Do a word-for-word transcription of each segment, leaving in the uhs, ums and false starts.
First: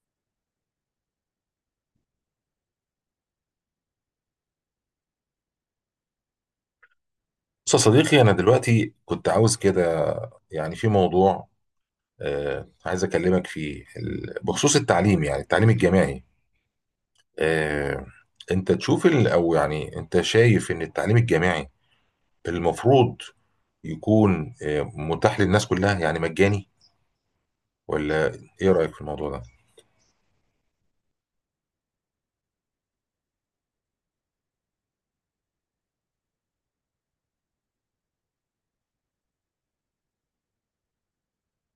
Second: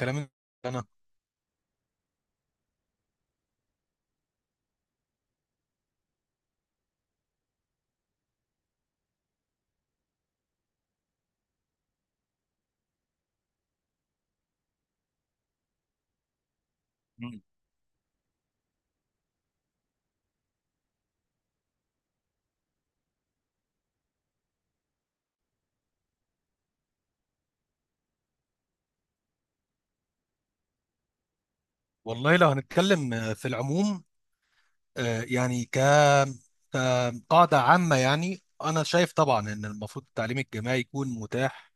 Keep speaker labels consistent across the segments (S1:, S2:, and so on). S1: كلام انا.
S2: بص يا صديقي، أنا دلوقتي كنت عاوز كده. يعني في موضوع آه عايز أكلمك فيه ال- بخصوص التعليم، يعني التعليم الجامعي.
S1: مم.
S2: آه أنت تشوف ال- أو يعني أنت شايف إن التعليم الجامعي المفروض يكون آه متاح للناس كلها، يعني مجاني، ولا إيه رأيك في الموضوع ده؟
S1: والله لو هنتكلم في العموم، آه، يعني ك كقاعدة عامة يعني أنا شايف طبعا إن المفروض التعليم الجامعي يكون متاح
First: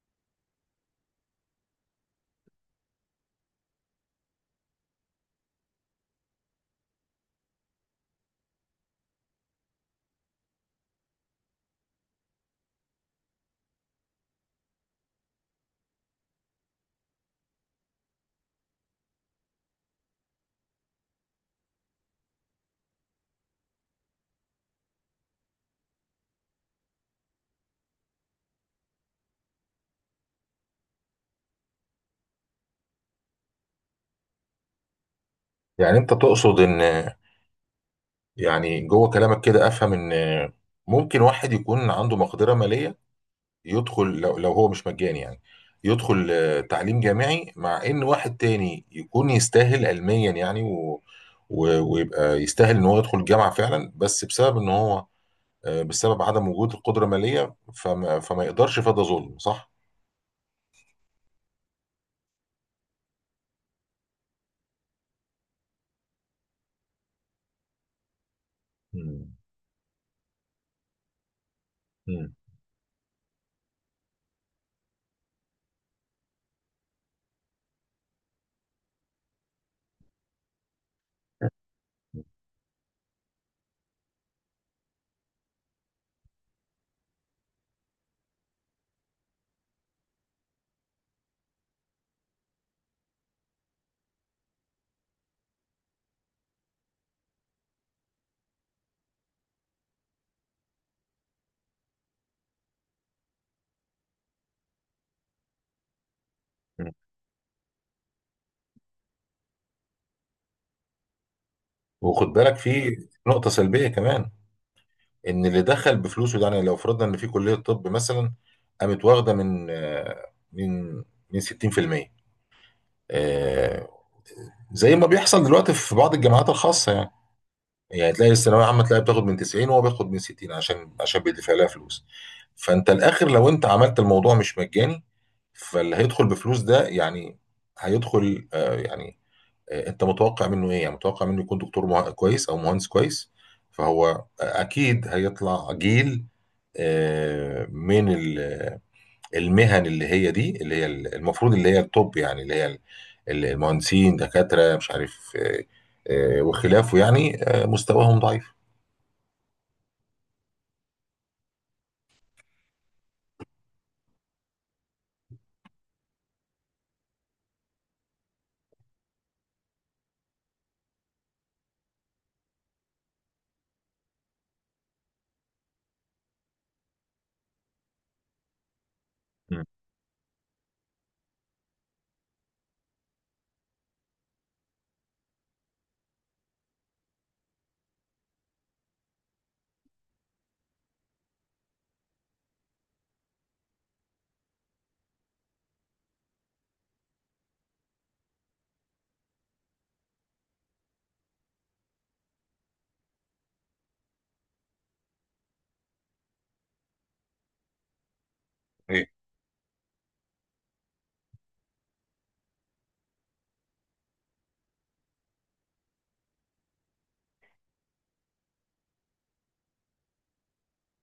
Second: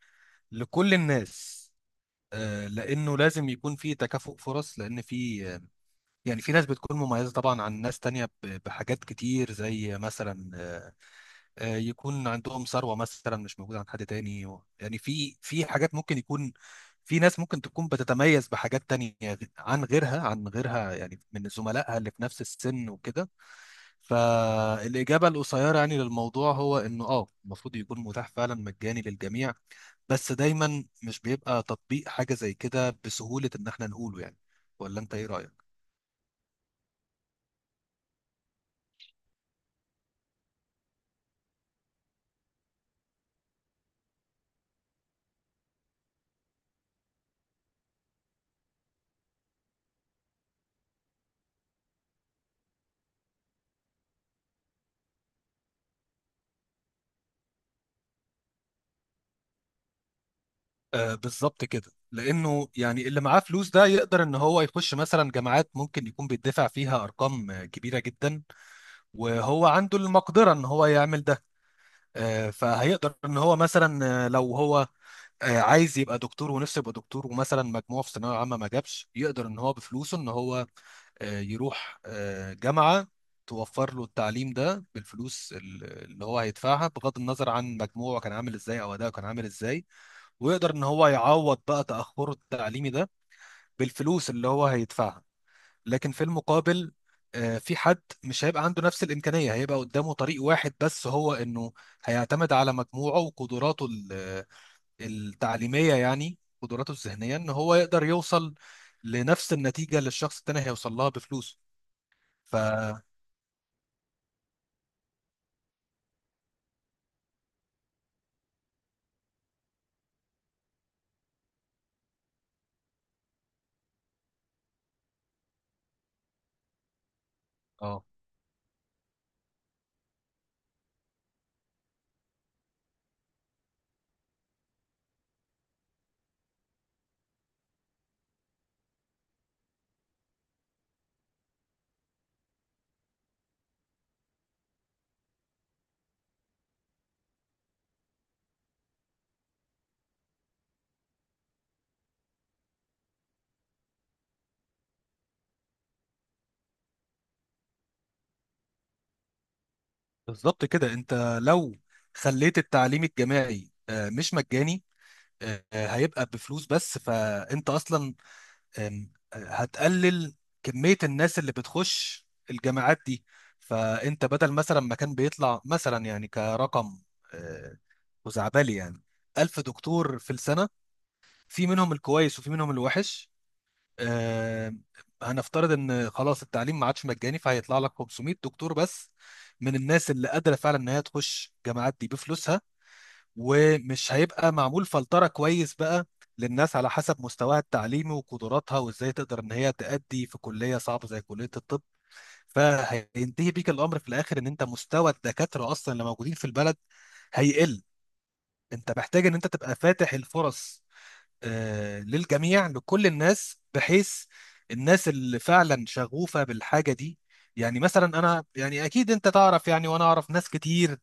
S1: لكل الناس. آه، لأنه لازم يكون في تكافؤ فرص، لأن في يعني في ناس بتكون مميزة طبعا عن ناس تانية ب- بحاجات كتير، زي مثلا آه، يكون عندهم ثروة مثلا مش موجودة عند حد تاني، و- يعني في في حاجات ممكن يكون في ناس ممكن تكون بتتميز بحاجات تانية غ- عن غيرها عن غيرها يعني، من زملائها اللي في نفس السن وكده. فالإجابة القصيرة يعني للموضوع هو إنه آه المفروض يكون متاح فعلا مجاني للجميع، بس دايما مش بيبقى تطبيق حاجة زي كده بسهولة إن إحنا نقوله يعني. ولا أنت إيه رأيك؟
S2: يعني أنت تقصد إن، يعني جوه كلامك كده أفهم إن ممكن واحد يكون عنده مقدرة مالية يدخل لو, لو هو مش مجاني، يعني يدخل آه، تعليم جامعي، مع ان واحد تاني يكون يستاهل علميا، يعني و و- ويبقى يستاهل ان هو يدخل الجامعه فعلا، بس بسبب ان هو آه، بسبب عدم وجود القدره الماليه فما, فما يقدرش، فده ظلم صح؟
S1: آه، بالظبط كده، لانه يعني اللي معاه فلوس ده يقدر ان هو يخش مثلا جامعات ممكن يكون بيدفع فيها ارقام آه، كبيره جدا،
S2: مم.
S1: وهو عنده المقدره ان هو يعمل ده.
S2: مم.
S1: آه فهيقدر ان هو مثلا، آه، لو هو آه، عايز يبقى دكتور ونفسه يبقى دكتور، ومثلا مجموعه في ثانويه عامه ما جابش، يقدر ان هو بفلوسه ان هو آه، يروح آه، جامعه توفر له التعليم ده بالفلوس ال- اللي هو هيدفعها، بغض النظر عن مجموعه كان عامل ازاي او اداؤه كان عامل ازاي، ويقدر ان هو يعوض بقى تأخره التعليمي ده بالفلوس اللي هو هيدفعها. لكن في المقابل آه، في حد مش هيبقى عنده نفس الإمكانية، هيبقى قدامه طريق واحد بس، هو انه هيعتمد على مجموعه وقدراته ال- التعليمية، يعني قدراته
S2: مم.
S1: الذهنية، ان هو يقدر يوصل لنفس النتيجة اللي الشخص التاني هيوصل لها بفلوسه.
S2: وخد بالك،
S1: ف
S2: في نقطة سلبية كمان، إن اللي دخل بفلوسه ده، يعني لو فرضنا إن في كلية طب مثلا قامت واخدة من آه، من من ستين في المية، آه، زي ما بيحصل دلوقتي في بعض الجامعات الخاصه يعني.
S1: اه
S2: يعني تلاقي الثانويه عامه تلاقي بتاخد من تسعين وهو بياخد من ستين عشان عشان بيدفع لها فلوس. فانت الاخر لو انت عملت الموضوع مش مجاني، فاللي هيدخل بفلوس ده، يعني هيدخل، آه، يعني آه، انت متوقع منه ايه؟ يعني متوقع منه يكون دكتور مه- كويس او مهندس كويس. فهو اكيد هيطلع جيل آه، من ال المهن اللي هي دي، اللي هي المفروض، اللي هي الطب، يعني اللي هي ال- ال- المهندسين دكاترة مش عارف آه، آه، وخلافه، يعني آه، مستواهم ضعيف.
S1: بالظبط كده، انت لو خليت التعليم الجامعي آه، مش مجاني، آه، هيبقى بفلوس بس، فانت اصلا أم، هتقلل كمية الناس اللي بتخش الجامعات دي. فأنت بدل مثلا ما كان بيطلع مثلا يعني كرقم آه، خزعبلي يعني، ألف
S2: مم.
S1: دكتور في السنة، في منهم الكويس وفي منهم الوحش، آه، هنفترض إن خلاص التعليم ما عادش مجاني، فهيطلع لك خمسمية دكتور بس من الناس اللي قادرة فعلا إن هي تخش الجامعات دي بفلوسها. ومش هيبقى معمول فلترة كويس بقى للناس على حسب مستواها التعليمي وقدراتها، وازاي تقدر ان هي تأدي في كلية صعبة زي كلية الطب. فهينتهي بيك الامر في الاخر ان انت مستوى الدكاترة اصلا اللي موجودين في البلد هيقل. انت
S2: ايه.
S1: محتاج ان انت تبقى فاتح الفرص آه، للجميع، لكل الناس، بحيث الناس اللي فعلا شغوفة بالحاجة دي. يعني مثلا انا يعني اكيد انت تعرف، يعني وانا اعرف ناس كتير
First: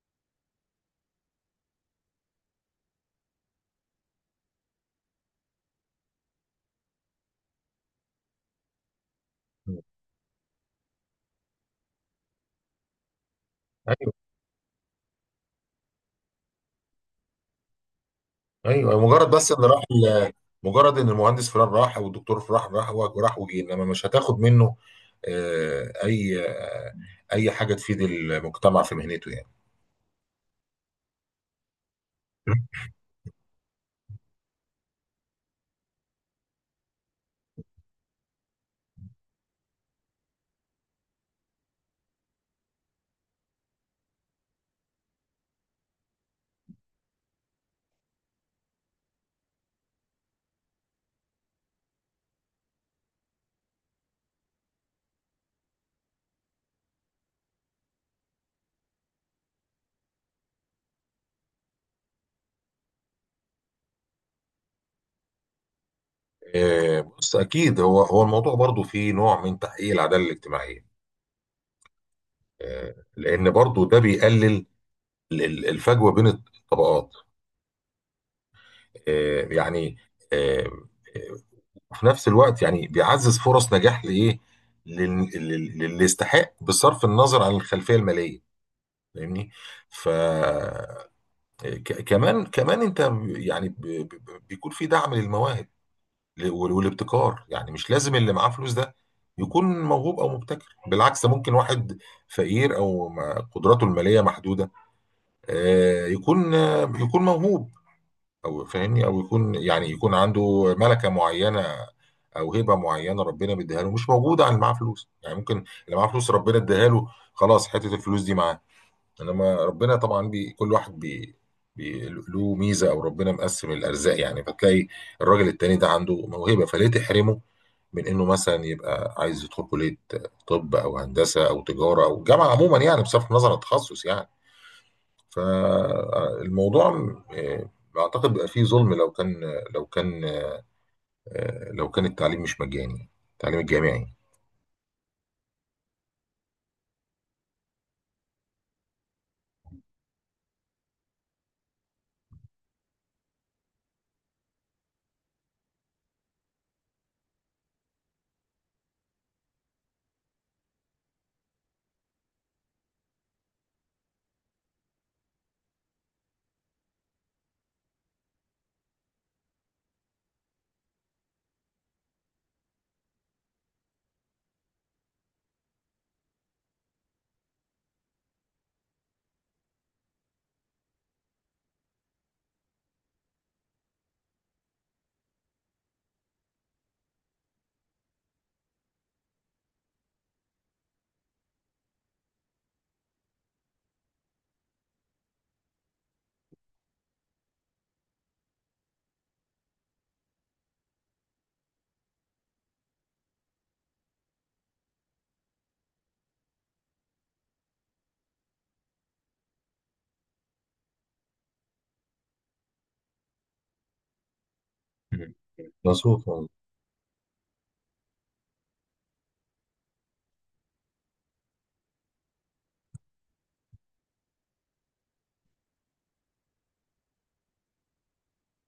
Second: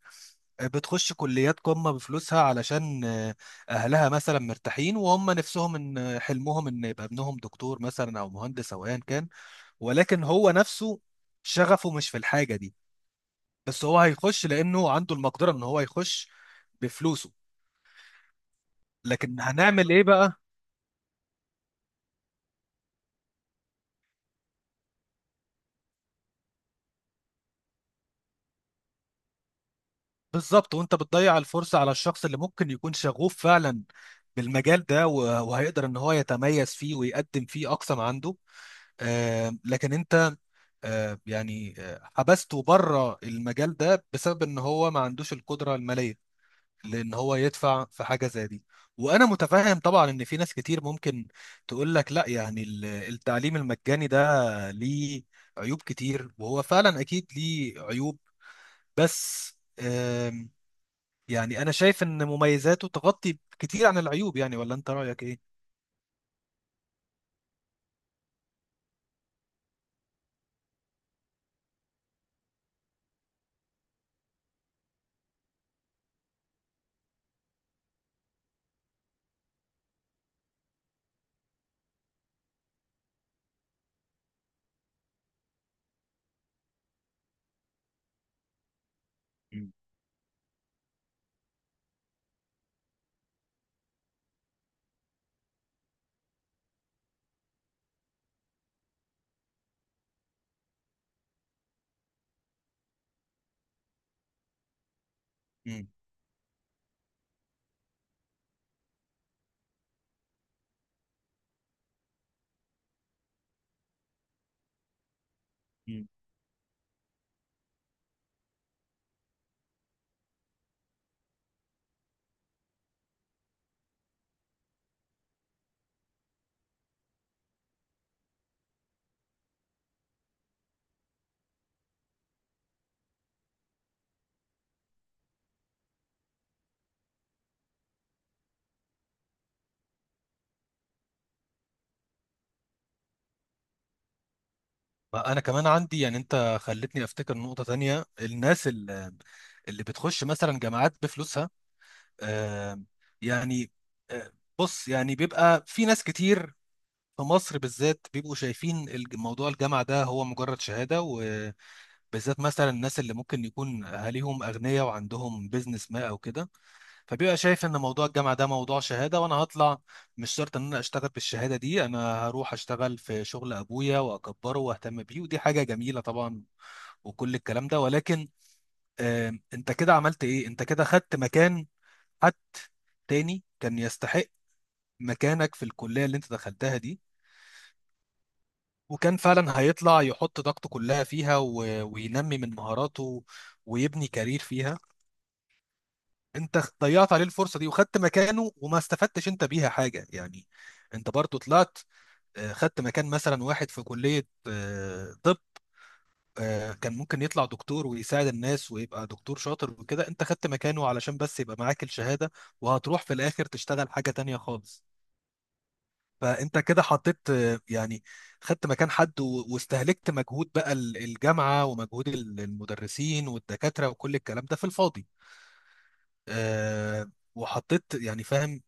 S1: بتخش كليات قمة بفلوسها علشان آه، أهلها مثلا مرتاحين، وهم نفسهم إن حلمهم إن يبقى ابنهم دكتور مثلا أو مهندس أو أيا كان.
S2: مم.
S1: ولكن هو نفسه شغفه مش في الحاجة دي، بس هو
S2: ايوه.
S1: هيخش لأنه عنده المقدرة إن هو يخش بفلوسه.
S2: ايوه، مجرد
S1: لكن
S2: بس ان راح
S1: هنعمل إيه
S2: ال-
S1: بقى؟
S2: مجرد ان المهندس فلان راح او الدكتور فلان راح وراح وجه، انما مش هتاخد منه آه، اي آه، اي حاجه تفيد المجتمع في مهنته يعني.
S1: بالظبط. وأنت بتضيع الفرصة على الشخص اللي ممكن يكون شغوف فعلا بالمجال ده، و- وهيقدر إن هو يتميز فيه ويقدم فيه أقصى ما عنده. آه، لكن انت آه، يعني آه، حبسته بره المجال ده بسبب ان هو ما عندوش القدره الماليه لان هو يدفع في حاجه زي دي. وانا متفاهم طبعا ان في ناس كتير ممكن تقول لك لا، يعني ال- التعليم المجاني ده ليه عيوب كتير، وهو فعلا اكيد ليه عيوب. بس آم، يعني انا شايف ان مميزاته تغطي كتير عن العيوب يعني. ولا انت رايك ايه؟
S2: آه، بص، اكيد هو هو الموضوع برضو فيه نوع من تحقيق العداله الاجتماعيه. آه، لان برضو ده بيقلل ال- ال- الفجوه بين الطبقات. آه، يعني آه، آه، في نفس الوقت يعني بيعزز فرص نجاح لايه، لل- لل- للي يستحق بصرف النظر عن الخلفيه الماليه، فاهمني؟
S1: مم.
S2: ف آه، ك- كمان كمان انت، يعني ب- ب- بيكون في دعم للمواهب ل- وال- والابتكار. يعني مش لازم اللي معاه فلوس ده يكون موهوب او مبتكر، بالعكس، ده ممكن واحد فقير او ما- قدراته الماليه محدوده آه، يكون آه، يكون موهوب، او فاهمني، او يكون، يعني يكون عنده ملكه معينه او هبه معينه ربنا بيديها له مش موجوده عن اللي معاه فلوس. يعني ممكن اللي معاه
S1: مم.
S2: فلوس ربنا اداها له، خلاص حته الفلوس دي معاه، انما ربنا طبعا بي كل واحد بي بي له ميزه، او ربنا مقسم الارزاق، يعني فتلاقي الراجل التاني ده عنده موهبه، فليه تحرمه من انه مثلا يبقى عايز يدخل كليه طب او هندسه او تجاره او جامعه عموما، يعني بصرف النظر عن التخصص يعني. فالموضوع آه، اعتقد بقى فيه ظلم لو كان لو كان آه، لو كان التعليم مش مجاني، التعليم الجامعي.
S1: ما انا كمان عندي، يعني انت خلتني افتكر نقطة تانية، الناس اللي, اللي بتخش مثلا جامعات بفلوسها. آم، يعني آه، بص يعني بيبقى في ناس كتير في مصر بالذات بيبقوا شايفين الج- موضوع الجامعة ده هو مجرد شهادة، وبالذات مثلا الناس اللي ممكن يكون اهاليهم اغنياء وعندهم بيزنس ما او كده، فبيبقى شايف ان موضوع الجامعه ده موضوع شهاده، وانا هطلع مش شرط ان انا اشتغل بالشهاده دي، انا هروح اشتغل في شغل ابويا واكبره واهتم بيه، ودي حاجه جميله طبعا وكل الكلام ده. ولكن آم، انت كده عملت ايه؟ انت كده خدت مكان حد تاني كان يستحق مكانك في الكليه اللي انت دخلتها دي، وكان فعلا هيطلع يحط طاقته كلها فيها، و... وينمي من مهاراته ويبني كارير فيها. انت ضيعت عليه الفرصه دي وخدت مكانه وما استفدتش انت بيها حاجه يعني. انت برضو طلعت آه، خدت مكان مثلا واحد في كليه آه، طب، آه، كان ممكن يطلع دكتور ويساعد الناس ويبقى دكتور شاطر وكده، انت خدت مكانه علشان بس يبقى معاك الشهاده، وهتروح في الاخر تشتغل حاجه تانية خالص.
S2: مم. مظبوط.
S1: فانت كده حطيت آه، يعني خدت مكان حد و- واستهلكت مجهود بقى ال- الجامعه، ومجهود ال- المدرسين والدكاتره وكل الكلام ده في الفاضي. آه، وحطيت يعني، فاهم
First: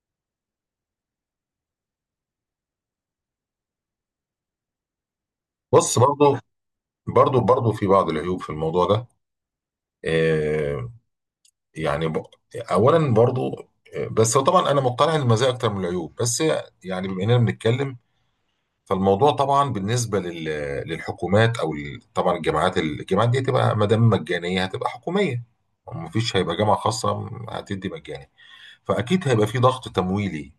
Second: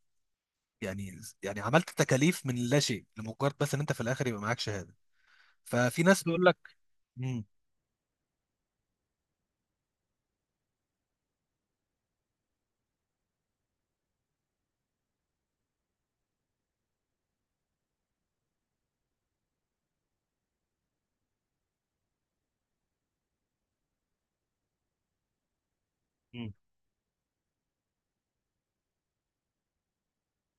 S1: يعني، يعني عملت تكاليف من لا شيء لمجرد بس ان انت في الاخر يبقى معاك شهاده.
S2: بص
S1: ففي ناس
S2: برضو
S1: بيقول لك
S2: برضو
S1: مم،
S2: برضو في بعض العيوب في الموضوع ده. آه، يعني ب- اولا برضو آه، بس طبعا انا مقتنع ان المزايا اكتر من العيوب، بس يعني بما اننا بنتكلم. فالموضوع طبعا بالنسبه لل- للحكومات، او ال- طبعا الجامعات، الجامعات دي هتبقى ما دام مجانيه هتبقى حكوميه، مفيش
S1: مم،
S2: هيبقى جامعه خاصه هتدي مجاني. فأكيد هيبقى في ضغط تمويلي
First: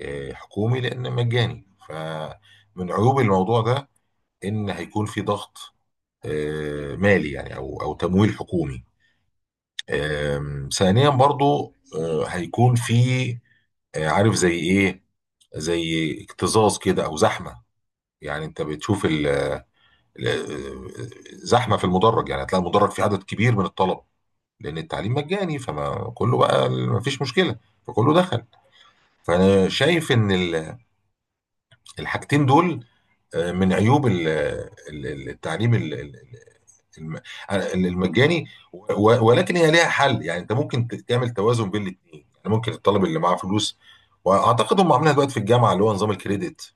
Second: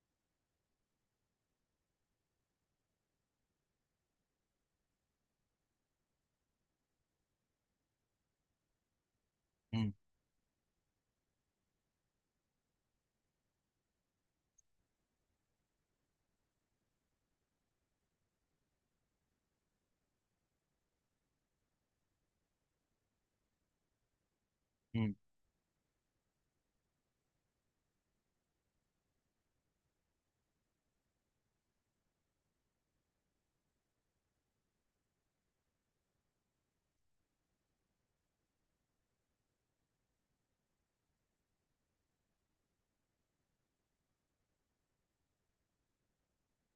S2: آه، حكومي، لأن مجاني. فمن عيوب الموضوع ده إن هيكون في ضغط آه، مالي، يعني أو أو تمويل حكومي.
S1: مم،
S2: آم، ثانيا برضو آه، هيكون في آه، عارف زي إيه، زي اكتظاظ كده أو زحمة، يعني أنت بتشوف ال- ال- زحمة في المدرج. يعني هتلاقي المدرج فيه عدد كبير من الطلب لأن التعليم
S1: مم،
S2: مجاني، فما كله بقى مفيش مشكلة فكله دخل. فأنا شايف إن ال الحاجتين دول آه، من عيوب ال- ال- ال- التعليم ال- ال- الم- المجاني. و- ولكن هي ليها حل، يعني انت ممكن ت- تعمل توازن بين الاثنين. يعني ممكن الطالب اللي معاه فلوس، واعتقد هم عاملينها دلوقتي في الجامعه، اللي هو نظام الكريدت،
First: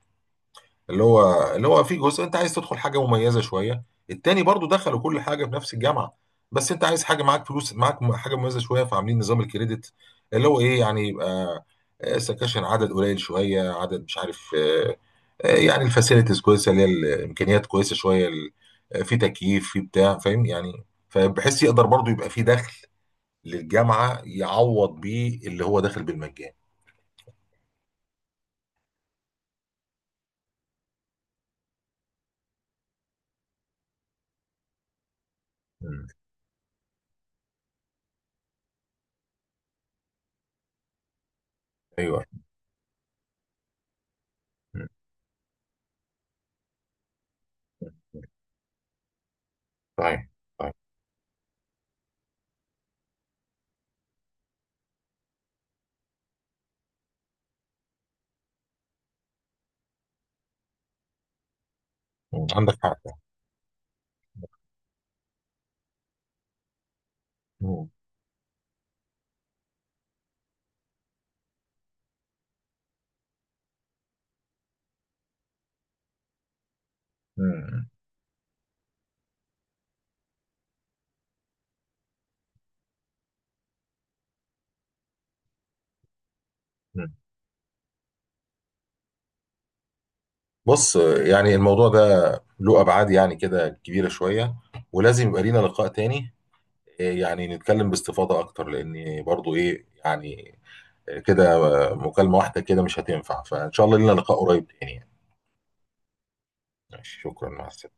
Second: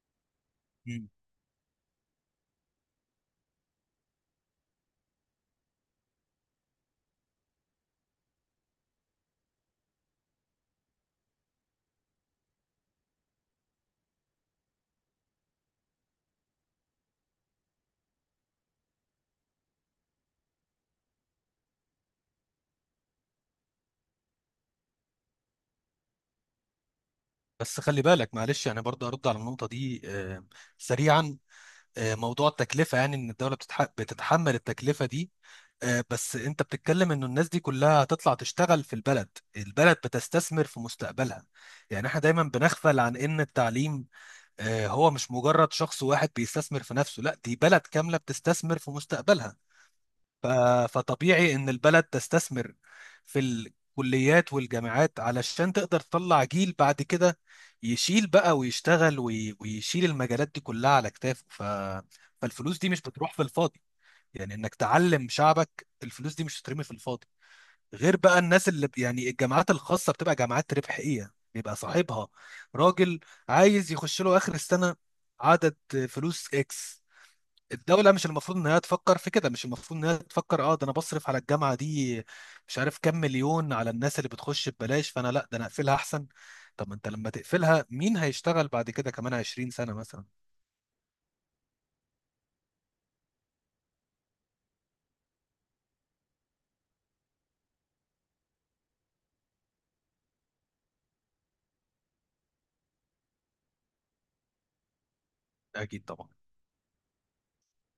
S2: اللي
S1: مم.
S2: هو اللي هو في جزء انت عايز تدخل حاجه مميزه شويه، التاني برضو دخلوا كل حاجه في نفس الجامعه، بس انت عايز حاجه، معاك فلوس، معاك م- حاجه مميزه شويه، فعاملين نظام الكريدت اللي هو ايه، يعني يبقى آه، سكاشن عدد قليل شويه، عدد مش عارف آه، يعني الفاسيلتيز كويسه، اللي هي الامكانيات كويسه شويه، ال- في تكييف، في بتاع، فاهم يعني. فبحس يقدر برضه يبقى في دخل للجامعه يعوض بيه اللي هو داخل بالمجان.
S1: بس خلي بالك، معلش، يعني برضه ارد على النقطه دي آه، سريعا. آه، موضوع التكلفه، يعني ان الدوله بتتح- بتتحمل التكلفه دي، آه،
S2: مم.
S1: بس انت بتتكلم انه الناس دي كلها هتطلع تشتغل في البلد، البلد بتستثمر في مستقبلها. يعني احنا
S2: ايوه.
S1: دايما بنغفل عن ان التعليم
S2: مم.
S1: آه، هو مش مجرد شخص واحد بيستثمر في نفسه، لا، دي بلد كامله بتستثمر في مستقبلها.
S2: صحيح.
S1: ف-
S2: صحيح.
S1: فطبيعي ان البلد تستثمر في الكليات والجامعات علشان تقدر تطلع جيل بعد كده يشيل بقى ويشتغل وي- ويشيل المجالات دي كلها على كتافه. ف...
S2: مم. عندك
S1: فالفلوس دي
S2: حق.
S1: مش بتروح في الفاضي، يعني انك تعلم شعبك الفلوس دي مش هترمي في الفاضي.
S2: مم.
S1: غير بقى الناس اللي ب- يعني الجامعات الخاصة بتبقى جامعات ربحية، بيبقى صاحبها راجل عايز يخش له آخر السنة عدد فلوس اكس.
S2: مم.
S1: الدولة مش المفروض إنها تفكر في كده، مش المفروض إنها تفكر أه ده أنا بصرف على الجامعة دي مش عارف كام مليون على الناس اللي بتخش ببلاش، فأنا لأ ده أنا أقفلها أحسن. طب ما أنت
S2: مم.
S1: لما تقفلها مين هيشتغل بعد كده كمان عشرين سنة مثلا؟
S2: بص، يعني الموضوع ده له ابعاد يعني كده كبيره شويه، ولازم يبقى لينا لقاء تاني. إيه، يعني نتكلم باستفاضه اكتر، لان برضو ايه يعني إيه كده، مكالمه واحده كده مش هتنفع. فان شاء الله لينا لقاء قريب تاني يعني.
S1: أكيد طبعا.
S2: ماشي، شكرا، مع السلامة.